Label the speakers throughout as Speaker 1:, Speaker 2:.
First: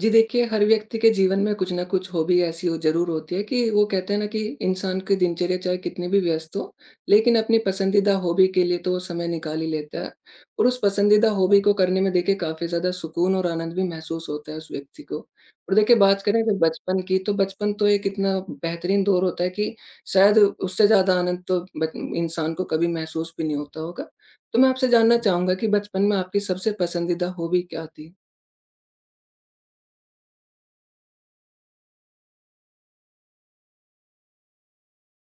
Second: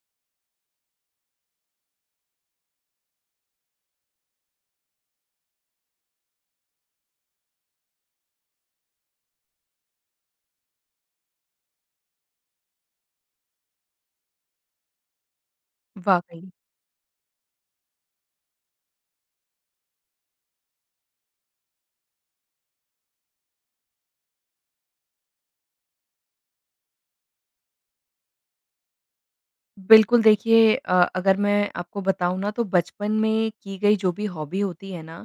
Speaker 1: जी देखिए, हर व्यक्ति के जीवन में कुछ न कुछ हॉबी ऐसी हो ज़रूर होती है कि वो कहते हैं ना कि इंसान की दिनचर्या चाहे कितनी भी व्यस्त हो, लेकिन अपनी पसंदीदा हॉबी के लिए तो वो समय निकाल ही लेता है। और उस पसंदीदा हॉबी को करने में देखिए काफ़ी ज़्यादा सुकून और आनंद भी महसूस होता है उस व्यक्ति को। और देखिए बात करें
Speaker 2: वाक़ई।
Speaker 1: अगर बचपन की, तो बचपन तो एक इतना बेहतरीन दौर होता है कि शायद उससे ज़्यादा आनंद तो बच इंसान को कभी महसूस भी नहीं होता होगा। तो मैं आपसे जानना चाहूँगा कि बचपन में आपकी सबसे पसंदीदा हॉबी क्या थी?
Speaker 2: बिल्कुल देखिए, अगर मैं आपको बताऊँ ना, तो बचपन में की गई जो भी हॉबी होती है ना,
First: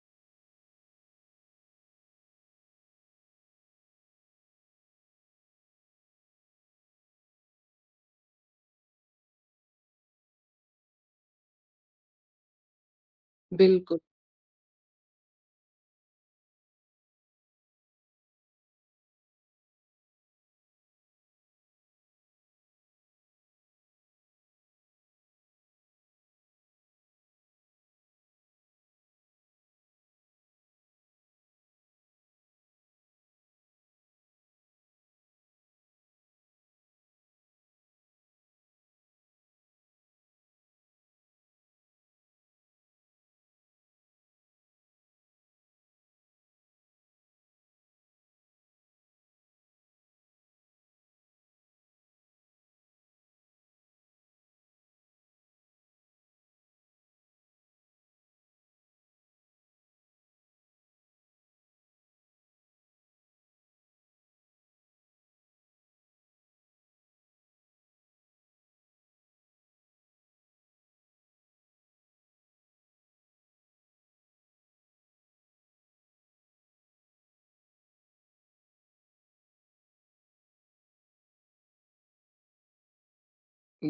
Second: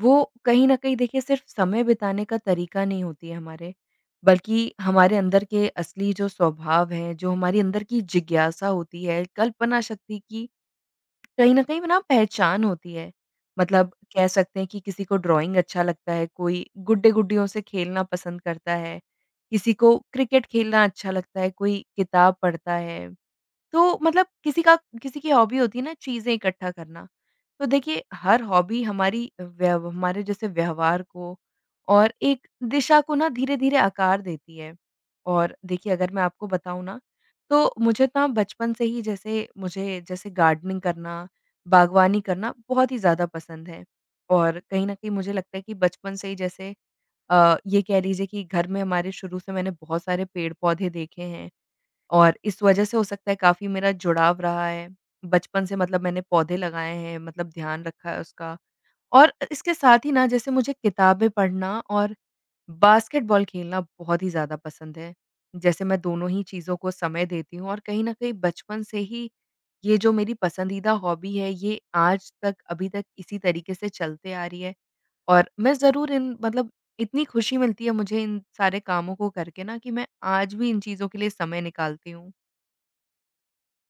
Speaker 2: वो कहीं न कहीं देखिए सिर्फ़ समय बिताने का तरीका नहीं होती है हमारे, बल्कि हमारे अंदर के असली जो स्वभाव है, जो हमारी अंदर की जिज्ञासा होती है, कल्पना शक्ति की कहीं न कहीं ना पहचान होती है। मतलब
Speaker 1: बिल्कुल।
Speaker 2: कह सकते हैं कि किसी को ड्राइंग अच्छा लगता है, कोई गुड्डे-गुड्डियों से खेलना पसंद करता है, किसी को क्रिकेट खेलना अच्छा लगता है, कोई किताब पढ़ता है। तो मतलब किसी की हॉबी होती है ना, चीज़ें इकट्ठा करना। तो देखिए हर हॉबी हमारी व्यव हमारे जैसे व्यवहार को और एक दिशा को ना धीरे-धीरे आकार देती है। और देखिए अगर मैं आपको बताऊँ ना, तो मुझे ना बचपन से ही जैसे, मुझे जैसे गार्डनिंग करना, बागवानी करना बहुत ही ज़्यादा पसंद है। और कहीं न कहीं मुझे लगता है कि बचपन से ही जैसे ये कह लीजिए कि घर में हमारे शुरू से मैंने बहुत सारे पेड़-पौधे देखे हैं। और इस वजह से हो सकता है काफ़ी मेरा जुड़ाव रहा है। बचपन से मतलब मैंने पौधे लगाए हैं, मतलब ध्यान रखा है उसका। और इसके साथ ही ना जैसे मुझे किताबें पढ़ना और बास्केटबॉल खेलना बहुत ही ज़्यादा पसंद है। जैसे मैं दोनों ही चीज़ों को समय देती हूँ, और कहीं न कहीं बचपन से ही ये जो मेरी पसंदीदा हॉबी है, ये आज तक, अभी तक इसी तरीके से चलते आ रही है। और मैं ज़रूर इन, मतलब, इतनी खुशी मिलती है मुझे इन सारे कामों को करके ना, कि मैं आज भी इन चीज़ों के लिए समय निकालती हूँ।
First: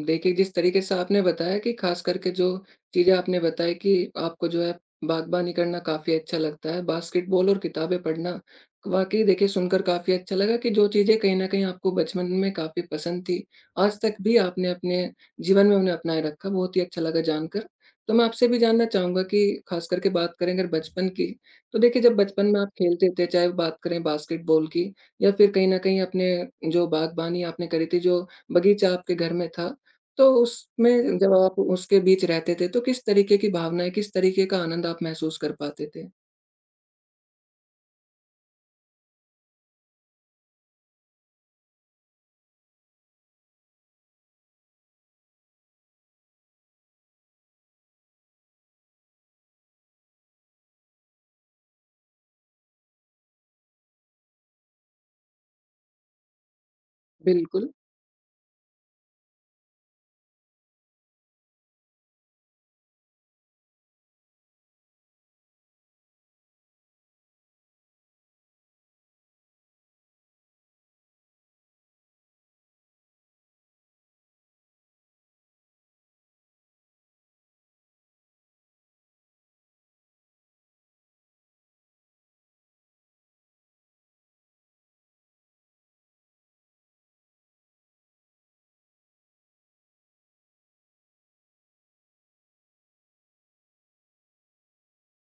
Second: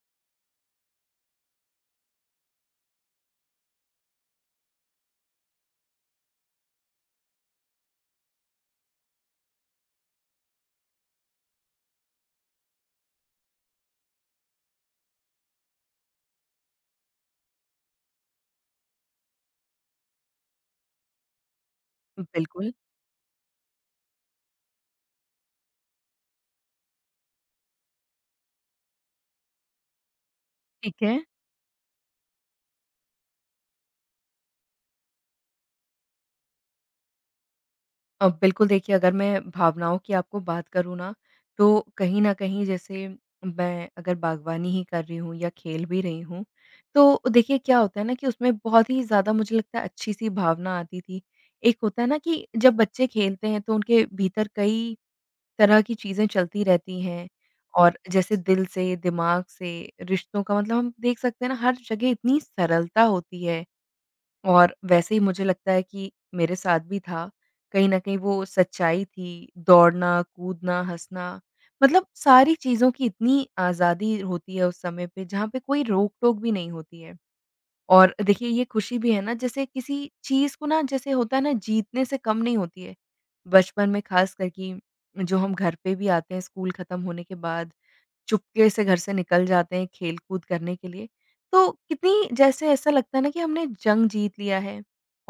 Speaker 1: देखिए, जिस तरीके से आपने बताया कि ख़ास करके जो चीज़ें आपने बताई कि आपको जो है बागबानी करना काफ़ी अच्छा लगता है, बास्केटबॉल और किताबें पढ़ना वाक़ई देखिए सुनकर काफ़ी अच्छा लगा कि जो चीज़ें कहीं न कहीं आपको बचपन में काफ़ी पसंद थी, आज तक भी आपने अपने जीवन में उन्हें अपनाए रखा, बहुत ही अच्छा लगा जानकर। तो मैं आपसे भी जानना चाहूँगा कि ख़ास करके बात करें अगर बचपन की, तो देखिए जब बचपन में आप
Speaker 2: बिल्कुल,
Speaker 1: खेलते थे, चाहे बात करें बास्केटबॉल की या फिर कहीं न कहीं अपने जो बागबानी आपने करी थी, जो बगीचा आपके घर में था, तो
Speaker 2: ठीक
Speaker 1: उसमें
Speaker 2: है।
Speaker 1: जब आप उसके बीच रहते थे, तो किस तरीके की भावनाएँ, किस तरीके का आनंद आप महसूस कर पाते थे?
Speaker 2: बिल्कुल देखिए, अगर मैं भावनाओं की आपको बात करूँ ना, तो कहीं न कहीं जैसे, मैं अगर बागवानी ही कर रही हूँ या खेल भी रही हूँ, तो देखिए क्या होता है ना कि उसमें बहुत ही ज़्यादा, मुझे लगता है, अच्छी-सी भावना आती थी। एक होता है ना कि जब बच्चे खेलते हैं तो उनके भीतर कई तरह की चीज़ें चलती रहती हैं,
Speaker 1: बिल्कुल,
Speaker 2: और जैसे दिल से, दिमाग से, रिश्तों का मतलब हम देख सकते हैं ना, हर जगह इतनी सरलता होती है। और वैसे ही मुझे लगता है कि मेरे साथ भी था। कहीं न कहीं वो सच्चाई थी, दौड़ना, कूदना, हँसना, मतलब सारी चीज़ों की इतनी आज़ादी होती है उस समय पे, जहाँ पे कोई रोक-टोक भी नहीं होती है। और देखिए ये खुशी भी है ना, जैसे किसी चीज़ को ना, जैसे होता है ना, जीतने से कम नहीं होती है। बचपन में ख़ास कर कि जो हम घर पे भी आते हैं स्कूल ख़त्म होने के बाद, चुपके से घर से निकल जाते हैं खेल-कूद करने के लिए। तो कितनी, जैसे ऐसा लगता है ना कि हमने जंग जीत लिया है,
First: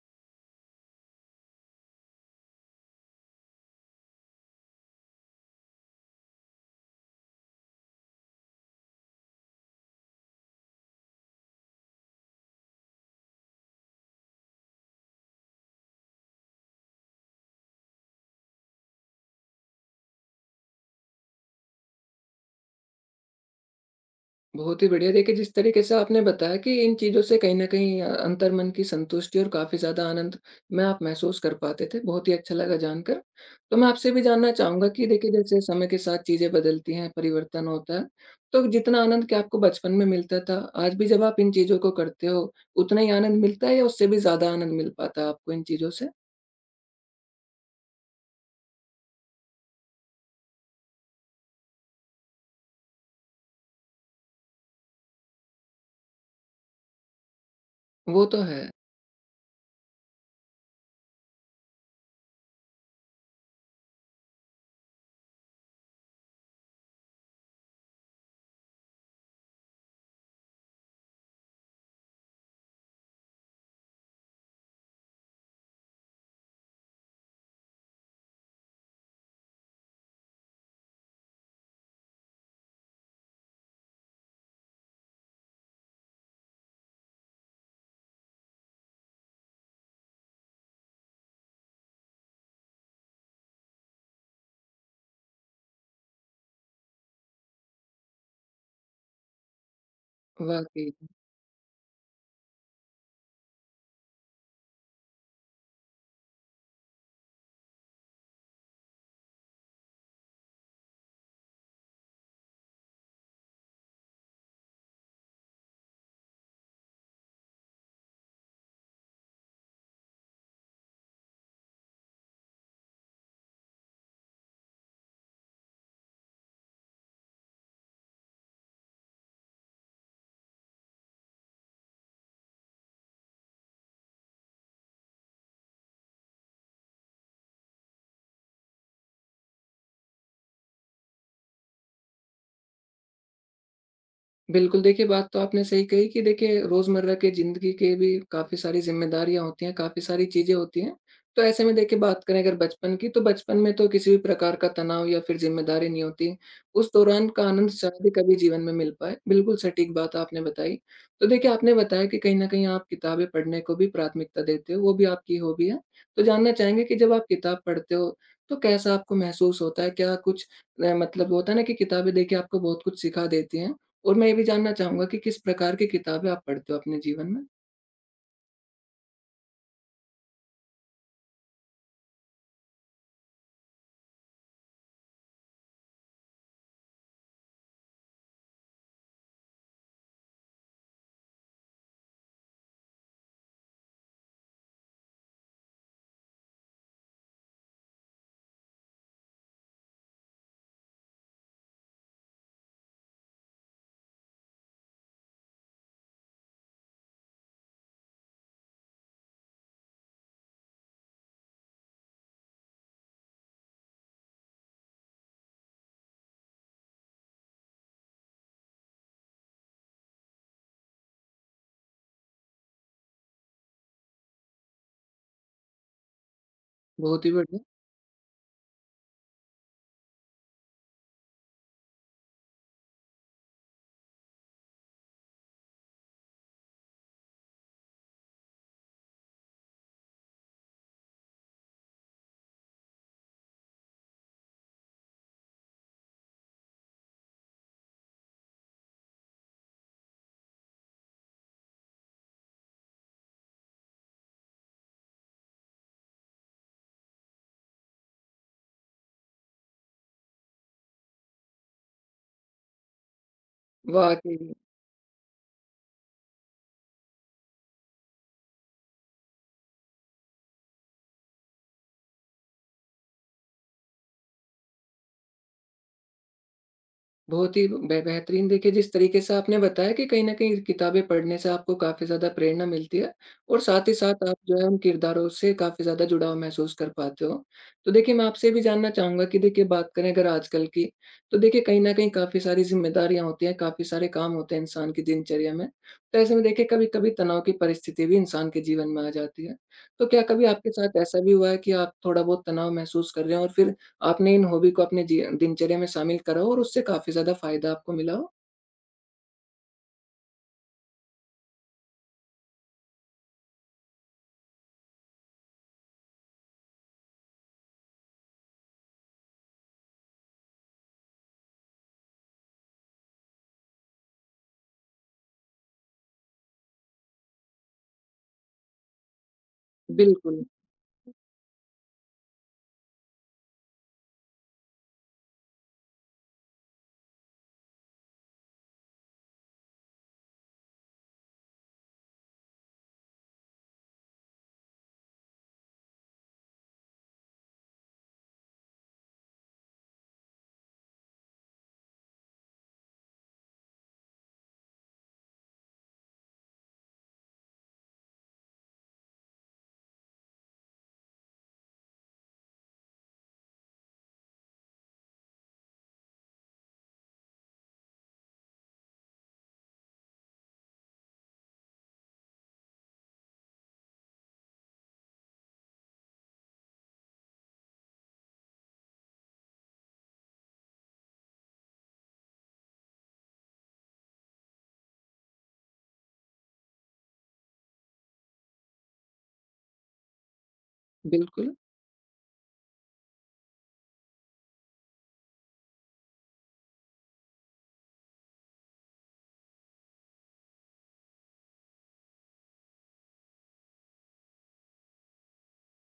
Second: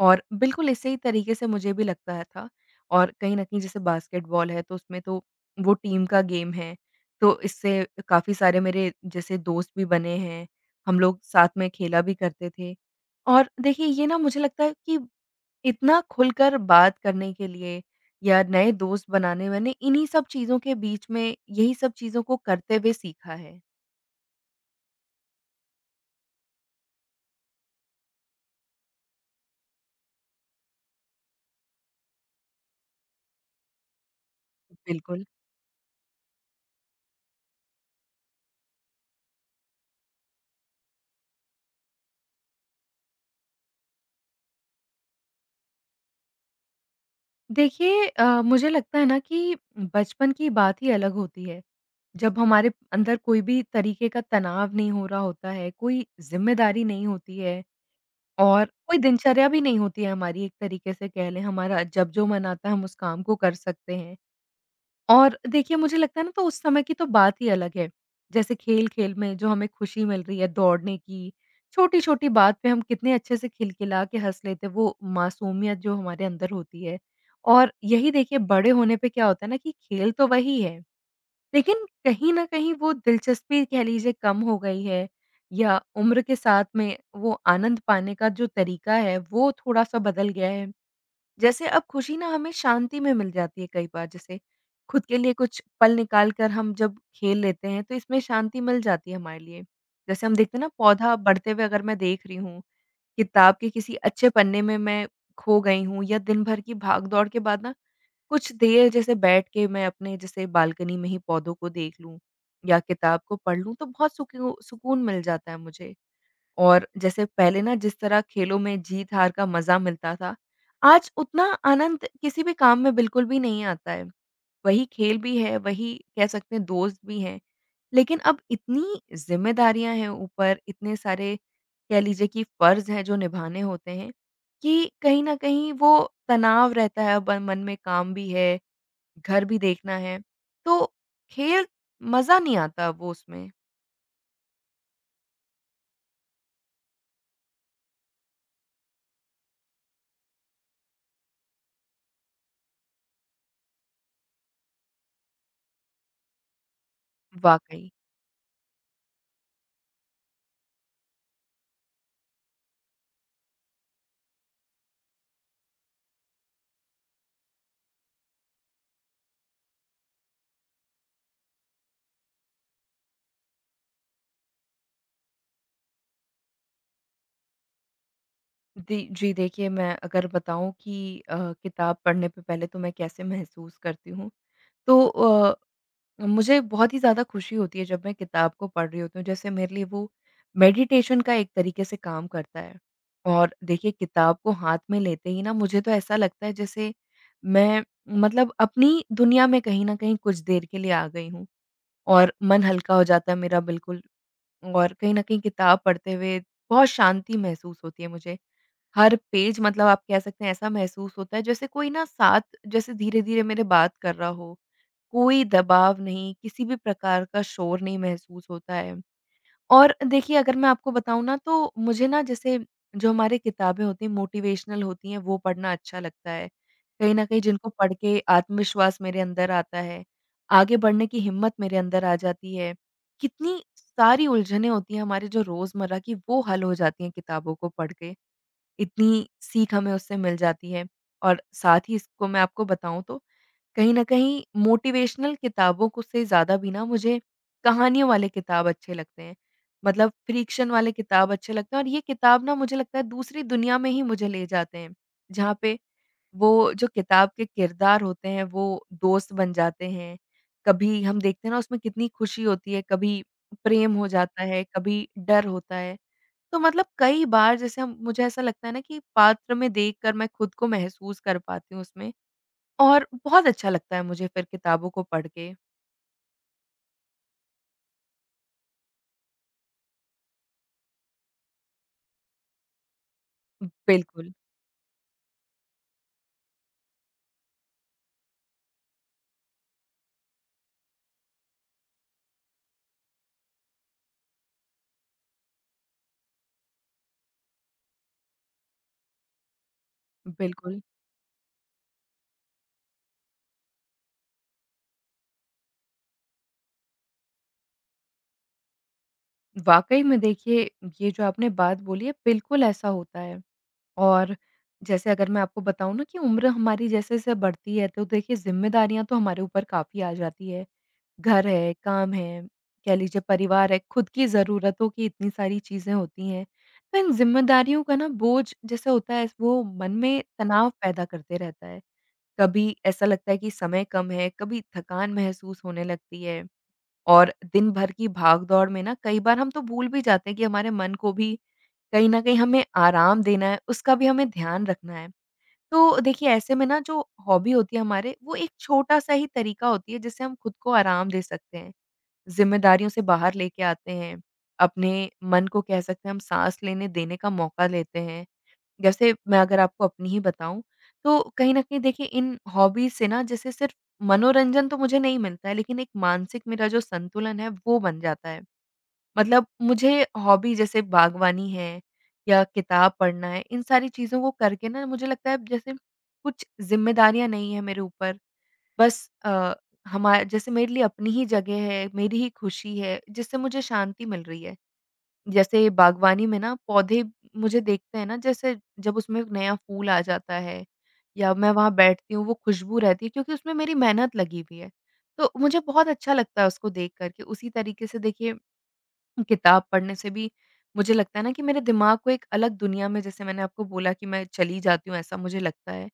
Speaker 2: और बिल्कुल इसी ही तरीके से मुझे भी लगता था। और कहीं न कहीं जैसे बास्केटबॉल है, तो उसमें तो वो टीम का गेम है। तो इससे काफ़ी सारे मेरे जैसे दोस्त भी बने हैं, हम लोग साथ में खेला भी करते थे। और देखिए ये ना, मुझे लगता है कि इतना खुलकर बात करने के लिए या नए दोस्त बनाने, मैंने इन्हीं सब चीज़ों के बीच में, यही सब चीज़ों को करते हुए सीखा है।
Speaker 1: बहुत ही बढ़िया। देखिए, जिस तरीके से आपने बताया कि इन चीज़ों से कहीं न कहीं अंतर्मन की संतुष्टि और काफ़ी ज़्यादा आनंद में आप महसूस कर पाते थे, बहुत ही अच्छा लगा जानकर। तो मैं आपसे भी जानना चाहूँगा कि
Speaker 2: बिल्कुल।
Speaker 1: देखिए, जैसे समय के साथ चीज़ें बदलती हैं, परिवर्तन होता है, तो जितना आनंद क्या आपको बचपन में मिलता था, आज भी जब आप इन चीज़ों को करते हो, उतना ही आनंद मिलता है या उससे भी ज़्यादा आनंद मिल पाता है आपको इन चीज़ों से?
Speaker 2: देखिए मुझे लगता है ना कि बचपन की बात ही अलग होती है। जब हमारे अंदर कोई भी तरीके का तनाव नहीं हो रहा होता है, कोई ज़िम्मेदारी नहीं होती है
Speaker 1: वो तो है।
Speaker 2: और कोई दिनचर्या भी नहीं होती है हमारी, एक तरीके से कह लें हमारा जब जो मन आता है हम उस काम को कर सकते हैं। और देखिए मुझे लगता है ना, तो उस समय की तो बात ही अलग है। जैसे खेल-खेल में जो हमें खुशी मिल रही है दौड़ने की, छोटी-छोटी बात पे हम कितने अच्छे से खिलखिला के हँस लेते हैं, वो मासूमियत जो हमारे अंदर होती है। और यही देखिए बड़े होने पे क्या होता है ना, कि खेल तो वही है, लेकिन कहीं न कहीं वो दिलचस्पी कह लीजिए कम हो गई है, या उम्र के साथ में वो आनंद पाने का जो तरीका है, वो थोड़ा-सा बदल गया है। जैसे अब खुशी ना हमें शांति में मिल जाती है कई बार, जैसे खुद के लिए कुछ पल निकाल कर हम जब खेल लेते हैं तो इसमें शांति मिल जाती है हमारे लिए। जैसे हम देखते हैं ना,
Speaker 1: वाक़ई।
Speaker 2: पौधा बढ़ते हुए अगर मैं देख रही हूँ, किताब के किसी अच्छे पन्ने में मैं खो गई हूँ, या दिन भर की भाग-दौड़ के बाद ना कुछ देर जैसे बैठ के मैं अपने जैसे बालकनी में ही पौधों को देख लूँ या किताब को पढ़ लूँ, तो बहुत सुकून मिल जाता है मुझे। और जैसे पहले ना जिस तरह खेलों में जीत-हार का मज़ा मिलता था, आज उतना आनंद किसी भी काम में बिल्कुल भी नहीं आता है। वही खेल भी है, वही कह सकते हैं दोस्त भी हैं, लेकिन अब इतनी ज़िम्मेदारियाँ हैं ऊपर, इतने सारे कह लीजिए कि फ़र्ज़ हैं जो निभाने होते हैं, कि कहीं न कहीं वो तनाव रहता है ब मन में, काम भी है, घर भी देखना है, तो खेल, मज़ा नहीं आता वो उसमें,
Speaker 1: बिल्कुल, देखिए बात तो आपने सही कही कि देखिए रोज़मर्रा के ज़िंदगी के भी काफ़ी सारी ज़िम्मेदारियाँ होती हैं, काफ़ी सारी चीज़ें होती हैं। तो ऐसे में देखिए बात करें अगर बचपन की, तो बचपन में तो किसी भी प्रकार का तनाव या फिर ज़िम्मेदारी नहीं होती। उस दौरान का आनंद
Speaker 2: वाक़ई।
Speaker 1: शायद ही कभी जीवन में मिल पाए। बिल्कुल सटीक बात आपने बताई। तो देखिए आपने बताया कि कहीं न कहीं आप किताबें पढ़ने को भी प्राथमिकता देते हो, वो भी आपकी हॉबी है। तो जानना चाहेंगे कि जब आप किताब पढ़ते हो तो कैसा आपको महसूस होता है? क्या कुछ मतलब होता है ना कि किताबें देखिए आपको बहुत कुछ सिखा देती हैं। और मैं ये भी जानना चाहूँगा कि किस प्रकार की किताबें आप पढ़ते हो अपने जीवन में?
Speaker 2: दी जी देखिए, मैं अगर बताऊँ कि किताब पढ़ने पे पहले तो मैं कैसे महसूस करती हूँ, तो मुझे बहुत ही ज़्यादा खुशी होती है जब मैं किताब को पढ़ रही होती हूँ। जैसे मेरे लिए वो मेडिटेशन का एक तरीके से काम करता है। और देखिए किताब को हाथ में लेते ही ना, मुझे तो ऐसा लगता है जैसे मैं, मतलब, अपनी दुनिया में कहीं न कहीं कुछ देर के लिए आ गई हूँ, और मन हल्का हो जाता है मेरा बिल्कुल। और कहीं न कहीं किताब पढ़ते हुए बहुत शांति महसूस होती है मुझे। हर पेज मतलब, आप कह सकते हैं, ऐसा महसूस होता है जैसे कोई ना साथ, जैसे धीरे-धीरे मेरे बात कर रहा हो। कोई दबाव नहीं, किसी भी प्रकार का शोर नहीं महसूस होता है। और देखिए अगर मैं आपको बताऊँ ना, तो मुझे ना जैसे, जो हमारी किताबें होती हैं मोटिवेशनल, होती हैं वो पढ़ना अच्छा लगता है। कहीं
Speaker 1: बहुत
Speaker 2: न
Speaker 1: ही
Speaker 2: कहीं
Speaker 1: बढ़िया।
Speaker 2: जिनको पढ़ के आत्मविश्वास मेरे अंदर आता है, आगे बढ़ने की हिम्मत मेरे अंदर आ जाती है। कितनी सारी उलझनें होती हैं हमारे जो रोज़मर्रा की, वो हल हो जाती हैं किताबों को पढ़ के। इतनी सीख हमें उससे मिल जाती है। और साथ ही इसको मैं आपको बताऊँ, तो कहीं न कहीं मोटिवेशनल किताबों को से ज़्यादा भी ना, मुझे कहानियों वाले किताब अच्छे लगते हैं। मतलब फ्रिक्शन वाले किताब अच्छे लगते हैं, और ये किताब ना मुझे लगता है दूसरी दुनिया में ही मुझे ले जाते हैं। जहाँ पे वो जो किताब के किरदार होते हैं वो दोस्त बन जाते हैं। कभी हम देखते हैं ना उसमें कितनी खुशी होती है, कभी प्रेम हो
Speaker 1: वाक़ई।
Speaker 2: जाता है, कभी डर होता है। तो मतलब कई बार जैसे हम, मुझे ऐसा लगता है ना कि पात्र में देखकर मैं खुद को महसूस कर पाती हूँ उसमें, और बहुत अच्छा लगता है मुझे फिर किताबों को पढ़ के।
Speaker 1: बहुत ही बे बेहतरीन। देखिए, जिस तरीके से आपने बताया कि कहीं न कहीं किताबें पढ़ने से आपको काफ़ी ज़्यादा प्रेरणा मिलती है, और साथ ही साथ
Speaker 2: बिल्कुल,
Speaker 1: आप जो है उन किरदारों से काफ़ी ज़्यादा जुड़ाव महसूस कर पाते हो। तो देखिए, मैं आपसे ये भी जानना चाहूँगा कि देखिए बात करें अगर आजकल की, तो देखिए कहीं न कहीं काफ़ी सारी ज़िम्मेदारियाँ होती हैं, काफ़ी सारे काम होते हैं इंसान की दिनचर्या में। तो ऐसे में देखिए कभी-कभी तनाव की परिस्थिति भी इंसान के जीवन में आ जाती है। तो क्या कभी आपके
Speaker 2: बिल्कुल।
Speaker 1: साथ ऐसा भी हुआ है कि आप थोड़ा बहुत तनाव महसूस कर रहे हो, और फिर आपने इन हॉबी को अपने दिनचर्या में शामिल करा हो और उससे काफ़ी ज़्यादा फ़ायदा आपको मिला हो?
Speaker 2: वाक़ई में देखिए, ये जो आपने बात बोली है, बिल्कुल ऐसा होता है। और जैसे अगर मैं आपको बताऊँ ना, कि उम्र हमारी जैसे-जैसे बढ़ती है, तो देखिए ज़िम्मेदारियाँ तो हमारे ऊपर काफ़ी आ जाती है। घर है, काम है, कह लीजिए परिवार है, खुद की ज़रूरतों की इतनी सारी चीज़ें होती हैं। तो इन ज़िम्मेदारियों का ना बोझ जैसे होता है, वो मन में
Speaker 1: बिल्कुल।
Speaker 2: तनाव पैदा करते रहता है। कभी ऐसा लगता है कि समय कम है, कभी थकान महसूस होने लगती है, और दिन भर की भाग-दौड़ में ना कई बार हम तो भूल भी जाते हैं कि हमारे मन को भी कहीं न कहीं हमें आराम देना है, उसका भी हमें ध्यान रखना है। तो देखिए ऐसे में ना, जो हॉबी होती है हमारे, वो एक छोटा-सा ही तरीका होती है जिससे हम खुद को आराम दे सकते हैं। ज़िम्मेदारियों से बाहर लेके आते हैं, अपने मन को कह सकते हैं, हम साँस लेने देने का मौका लेते हैं। जैसे मैं अगर आपको अपनी ही बताऊँ, तो कहीं न कहीं देखिए इन हॉबीज़ से ना, जैसे सिर्फ़ मनोरंजन तो मुझे नहीं मिलता है, लेकिन एक मानसिक मेरा जो संतुलन है वो बन जाता है। मतलब मुझे हॉबी जैसे बागवानी है या किताब पढ़ना है, इन सारी चीज़ों को करके ना मुझे लगता है जैसे कुछ ज़िम्मेदारियाँ नहीं है मेरे ऊपर। बस अ, हमा जैसे मेरे लिए अपनी ही जगह है, मेरी ही खुशी है, जिससे मुझे शांति मिल रही है। जैसे बागवानी में ना पौधे मुझे देखते हैं ना, जैसे जब उसमें नया फूल आ जाता है, या मैं
Speaker 1: बिल्कुल।
Speaker 2: वहाँ बैठती हूँ, वो खुशबू रहती है क्योंकि उसमें मेरी मेहनत लगी हुई है। तो मुझे बहुत अच्छा लगता है उसको देख कर के। उसी तरीके से देखिए, किताब पढ़ने से भी मुझे लगता है ना कि मेरे दिमाग को एक अलग दुनिया में, जैसे मैंने आपको बोला, कि मैं चली जाती हूँ, ऐसा मुझे लगता है।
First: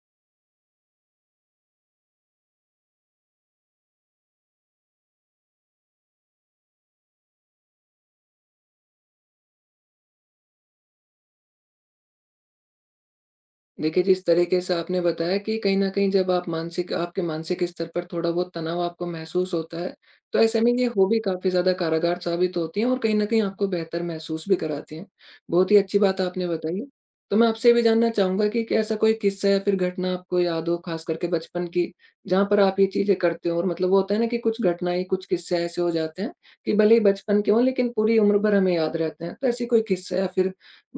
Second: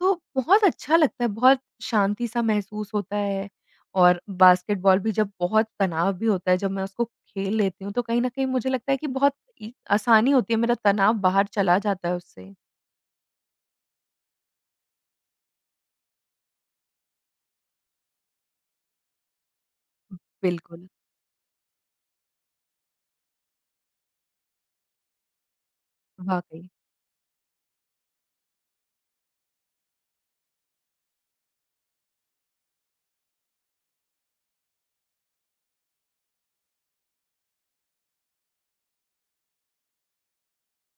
Speaker 2: तो बहुत अच्छा लगता है, बहुत शांति-सा महसूस होता है। और बास्केटबॉल भी, जब बहुत तनाव भी होता है, जब मैं उसको खेल लेती हूँ, तो कहीं न कहीं मुझे लगता है कि बहुत इ आसानी होती है, मेरा तनाव बाहर चला जाता है उससे।
Speaker 1: देखिए, जिस तरीके से आपने बताया कि कहीं न कहीं जब आप मानसिक आपके मानसिक स्तर पर थोड़ा बहुत तनाव आपको महसूस होता है, तो ऐसे में ये
Speaker 2: बिल्कुल,
Speaker 1: हॉबी काफ़ी ज़्यादा कारागार साबित होती हैं और कहीं न कहीं आपको बेहतर महसूस भी कराती हैं। बहुत ही अच्छी बात आपने
Speaker 2: वाक़ई।
Speaker 1: बताई है। तो मैं आपसे ये भी जानना चाहूँगा कि क्या ऐसा कोई किस्सा या फिर घटना आपको याद हो, ख़ास करके बचपन की, जहाँ पर आप ये चीज़ें करते हो और मतलब वो होता है ना कि कुछ घटनाएँ, कुछ किस्से ऐसे हो जाते हैं कि भले ही बचपन के हों, लेकिन पूरी उम्र भर हमें याद रहते हैं। तो ऐसी कोई किस्सा या फिर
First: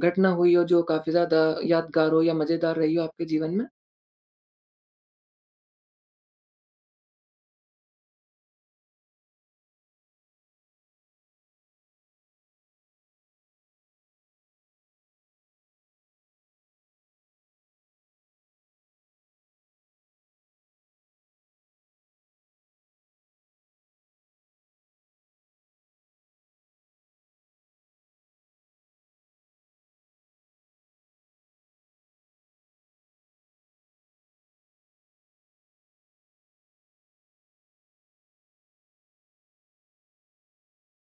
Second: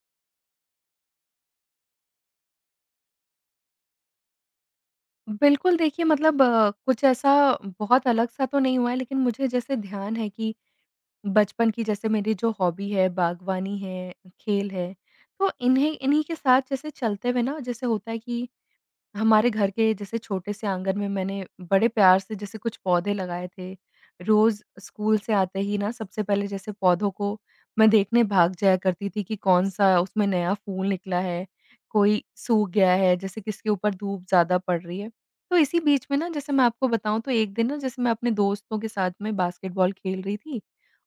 Speaker 1: घटना हुई हो जो काफ़ी ज़्यादा यादगार हो या मज़ेदार रही हो आपके जीवन में?
Speaker 2: बिल्कुल, देखिए मतलब कुछ ऐसा बहुत अलग-सा तो नहीं हुआ है, लेकिन मुझे जैसे ध्यान है कि बचपन की जैसे मेरी जो हॉबी है, बागवानी है, खेल है, तो इन्हें इन्हीं के साथ जैसे चलते हुए ना जैसे होता है कि हमारे घर के जैसे छोटे से आँगन में मैंने बड़े प्यार से जैसे कुछ पौधे लगाए थे। रोज़ स्कूल से आते ही ना सबसे पहले जैसे पौधों को मैं देखने भाग जाया करती थी कि कौन-सा उसमें नया फूल निकला है, कोई सूख गया है, जैसे किसके ऊपर धूप ज़्यादा पड़ रही है। तो इसी बीच में ना, जैसे मैं आपको बताऊँ, तो एक दिन ना जैसे मैं अपने दोस्तों के साथ में बास्केटबॉल खेल रही थी,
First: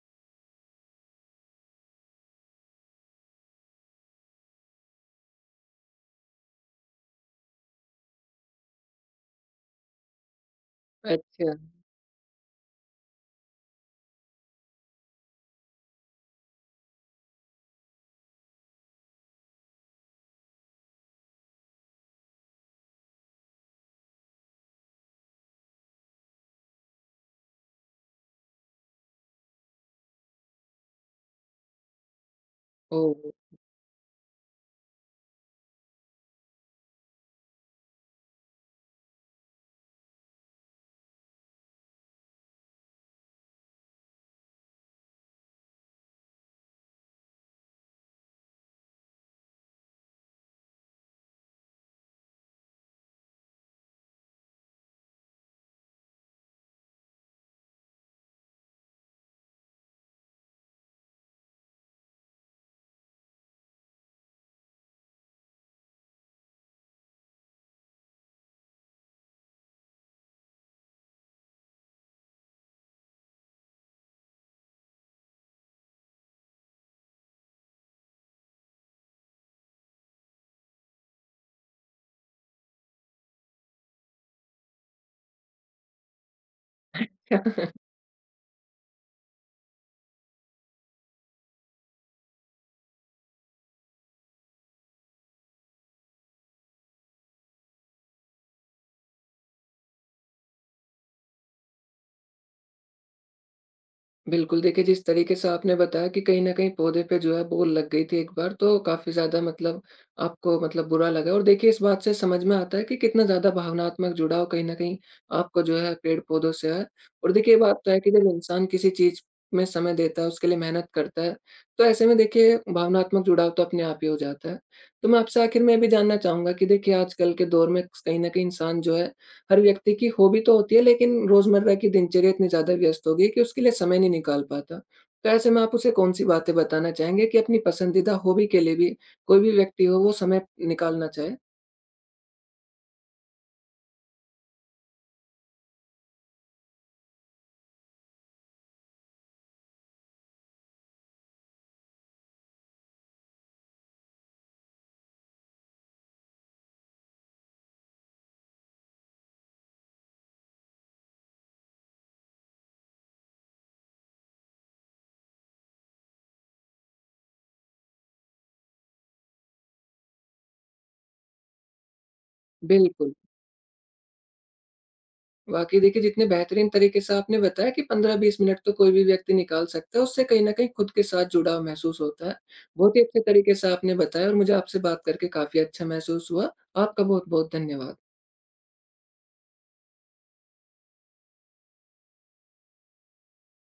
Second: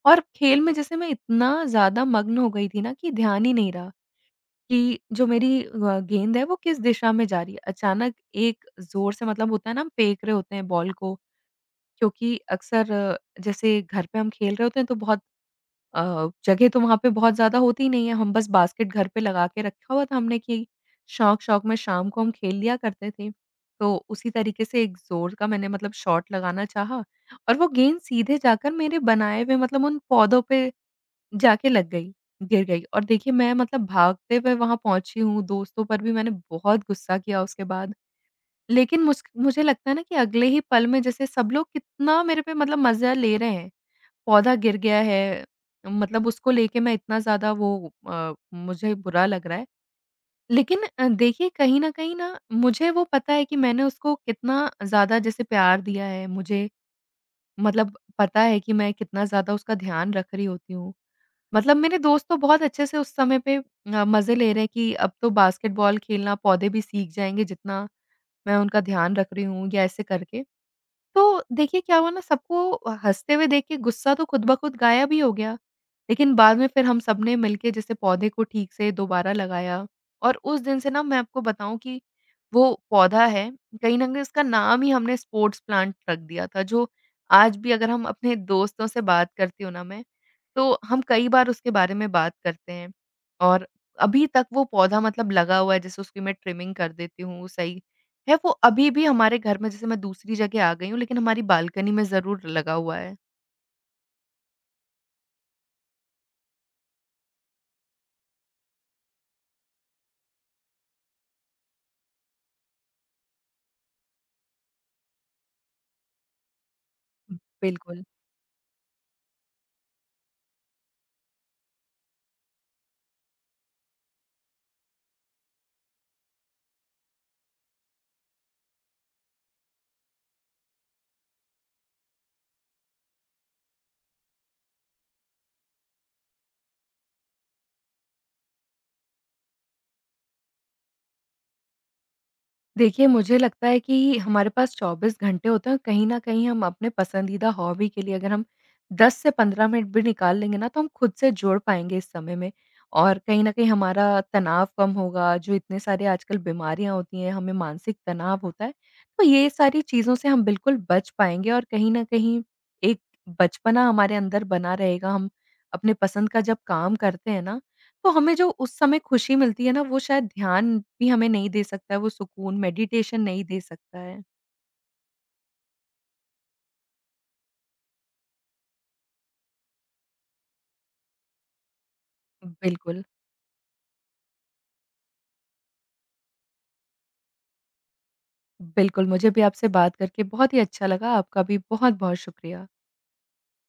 Speaker 2: और खेल में जैसे मैं इतना ज़्यादा मग्न हो गई थी ना कि ध्यान ही नहीं रहा कि जो मेरी गेंद है वो किस दिशा में जा रही है। अचानक एक ज़ोर से, मतलब होता है ना हम फेंक रहे होते हैं बॉल को,
Speaker 1: अच्छा।
Speaker 2: क्योंकि अक्सर जैसे घर पे हम खेल रहे होते हैं तो बहुत जगह तो वहाँ पे बहुत ज़्यादा होती ही नहीं है। हम बस बास्केट घर पे लगा के रखा हुआ था हमने कि शौक-शौक में शाम को हम खेल लिया करते थे। तो उसी तरीके से एक ज़ोर का मैंने मतलब शॉट लगाना चाहा, और वो गेंद सीधे जाकर मेरे बनाए हुए मतलब उन पौधों पे जाके लग गई, गिर गई। और
Speaker 1: ओह!
Speaker 2: देखिए, मैं मतलब भागते हुए वहाँ पहुँची हूँ, दोस्तों पर भी मैंने बहुत गुस्सा किया उसके बाद। लेकिन मुझे लगता है ना कि अगले ही पल में जैसे सब लोग कितना मेरे पे मतलब मज़ा ले रहे हैं। पौधा गिर गया है, मतलब उसको लेके मैं इतना ज़्यादा वो, मुझे बुरा लग रहा है। लेकिन देखिए, कहीं न कहीं ना मुझे वो पता है कि मैंने उसको कितना ज़्यादा जैसे प्यार दिया है, मुझे मतलब पता है कि मैं कितना ज़्यादा उसका ध्यान रख रही होती हूँ। मतलब मेरे दोस्त तो बहुत अच्छे से उस समय पे मज़े ले रहे हैं कि अब तो बास्केटबॉल खेलना पौधे भी सीख जाएँगे जितना मैं उनका ध्यान रख रही हूँ, या ऐसे करके। तो देखिए क्या हुआ ना, सबको हँसते हुए देख के गुस्सा तो खुद ब खुद गायब ही हो गया। लेकिन बाद में फिर हम सबने मिलके जैसे पौधे को ठीक से दोबारा लगाया, और उस दिन से ना मैं आपको बताऊँ कि वो पौधा है, कहीं न कहीं उसका नाम ही हमने स्पोर्ट्स प्लांट रख दिया था, जो आज भी अगर हम अपने दोस्तों से बात करती हूँ ना मैं, तो हम कई बार उसके बारे में बात करते हैं। और अभी तक वो पौधा मतलब लगा हुआ है, जैसे उसकी मैं ट्रिमिंग कर देती हूँ, सही है। वो अभी भी हमारे घर में, जैसे मैं दूसरी जगह आ गई हूँ, लेकिन हमारी बालकनी में ज़रूर लगा हुआ है।
Speaker 1: बिल्कुल, देखिए जिस तरीके से आपने बताया कि कहीं न कहीं पौधे पे जो है बोल लग गई थी एक बार, तो काफ़ी ज़्यादा मतलब आपको मतलब बुरा लगा, और देखिए इस बात से समझ में आता है कि कितना ज़्यादा भावनात्मक जुड़ाव कहीं न कहीं आपको जो है पेड़-पौधों से है। और देखिए ये बात तो है
Speaker 2: बिल्कुल।
Speaker 1: कि जब इंसान किसी चीज़ में समय देता है, उसके लिए मेहनत करता है, तो ऐसे में देखिए भावनात्मक जुड़ाव तो अपने आप ही हो जाता है। तो मैं आपसे आखिर में ये भी जानना चाहूँगा कि देखिए आजकल के दौर में कहीं न कहीं इंसान जो है, हर व्यक्ति की हॉबी तो होती है, लेकिन रोज़मर्रा की दिनचर्या इतनी ज़्यादा व्यस्त हो गई है कि उसके लिए समय नहीं निकाल पाता। तो ऐसे में आप उसे कौन-सी बातें बताना चाहेंगे कि अपनी पसंदीदा हॉबी के लिए भी कोई भी व्यक्ति हो वो समय निकालना चाहे?
Speaker 2: देखिए, मुझे लगता है कि हमारे पास 24 घंटे होते हैं, और कहीं न कहीं हम अपने पसंदीदा हॉबी के लिए अगर हम 10 से 15 मिनट भी निकाल लेंगे ना, तो हम खुद से जोड़ पाएँगे इस समय में। और कहीं न कहीं हमारा तनाव कम होगा, जो इतने सारे आजकल बीमारियाँ होती हैं, हमें मानसिक तनाव होता है, तो ये सारी चीज़ों से हम बिल्कुल बच पाएँगे, और कहीं न कहीं एक बचपना हमारे अंदर बना रहेगा। हम अपने पसंद का जब काम करते हैं ना, तो हमें जो उस समय खुशी मिलती है ना, वो शायद ध्यान भी हमें नहीं दे सकता है, वो सुकून
Speaker 1: बिल्कुल।
Speaker 2: मेडिटेशन नहीं दे सकता है।
Speaker 1: वाक़ई देखिए, जितने बेहतरीन तरीके से आपने बताया कि 15-20 मिनट तो कोई भी व्यक्ति निकाल सकता है, उससे कहीं न कहीं खुद के साथ जुड़ाव महसूस होता है। बहुत ही
Speaker 2: बिल्कुल,
Speaker 1: अच्छे तरीके से आपने बताया और मुझे आपसे बात करके काफ़ी अच्छा महसूस हुआ। आपका बहुत-बहुत धन्यवाद।
Speaker 2: बिल्कुल मुझे भी आपसे बात करके बहुत ही अच्छा लगा। आपका भी बहुत-बहुत शुक्रिया।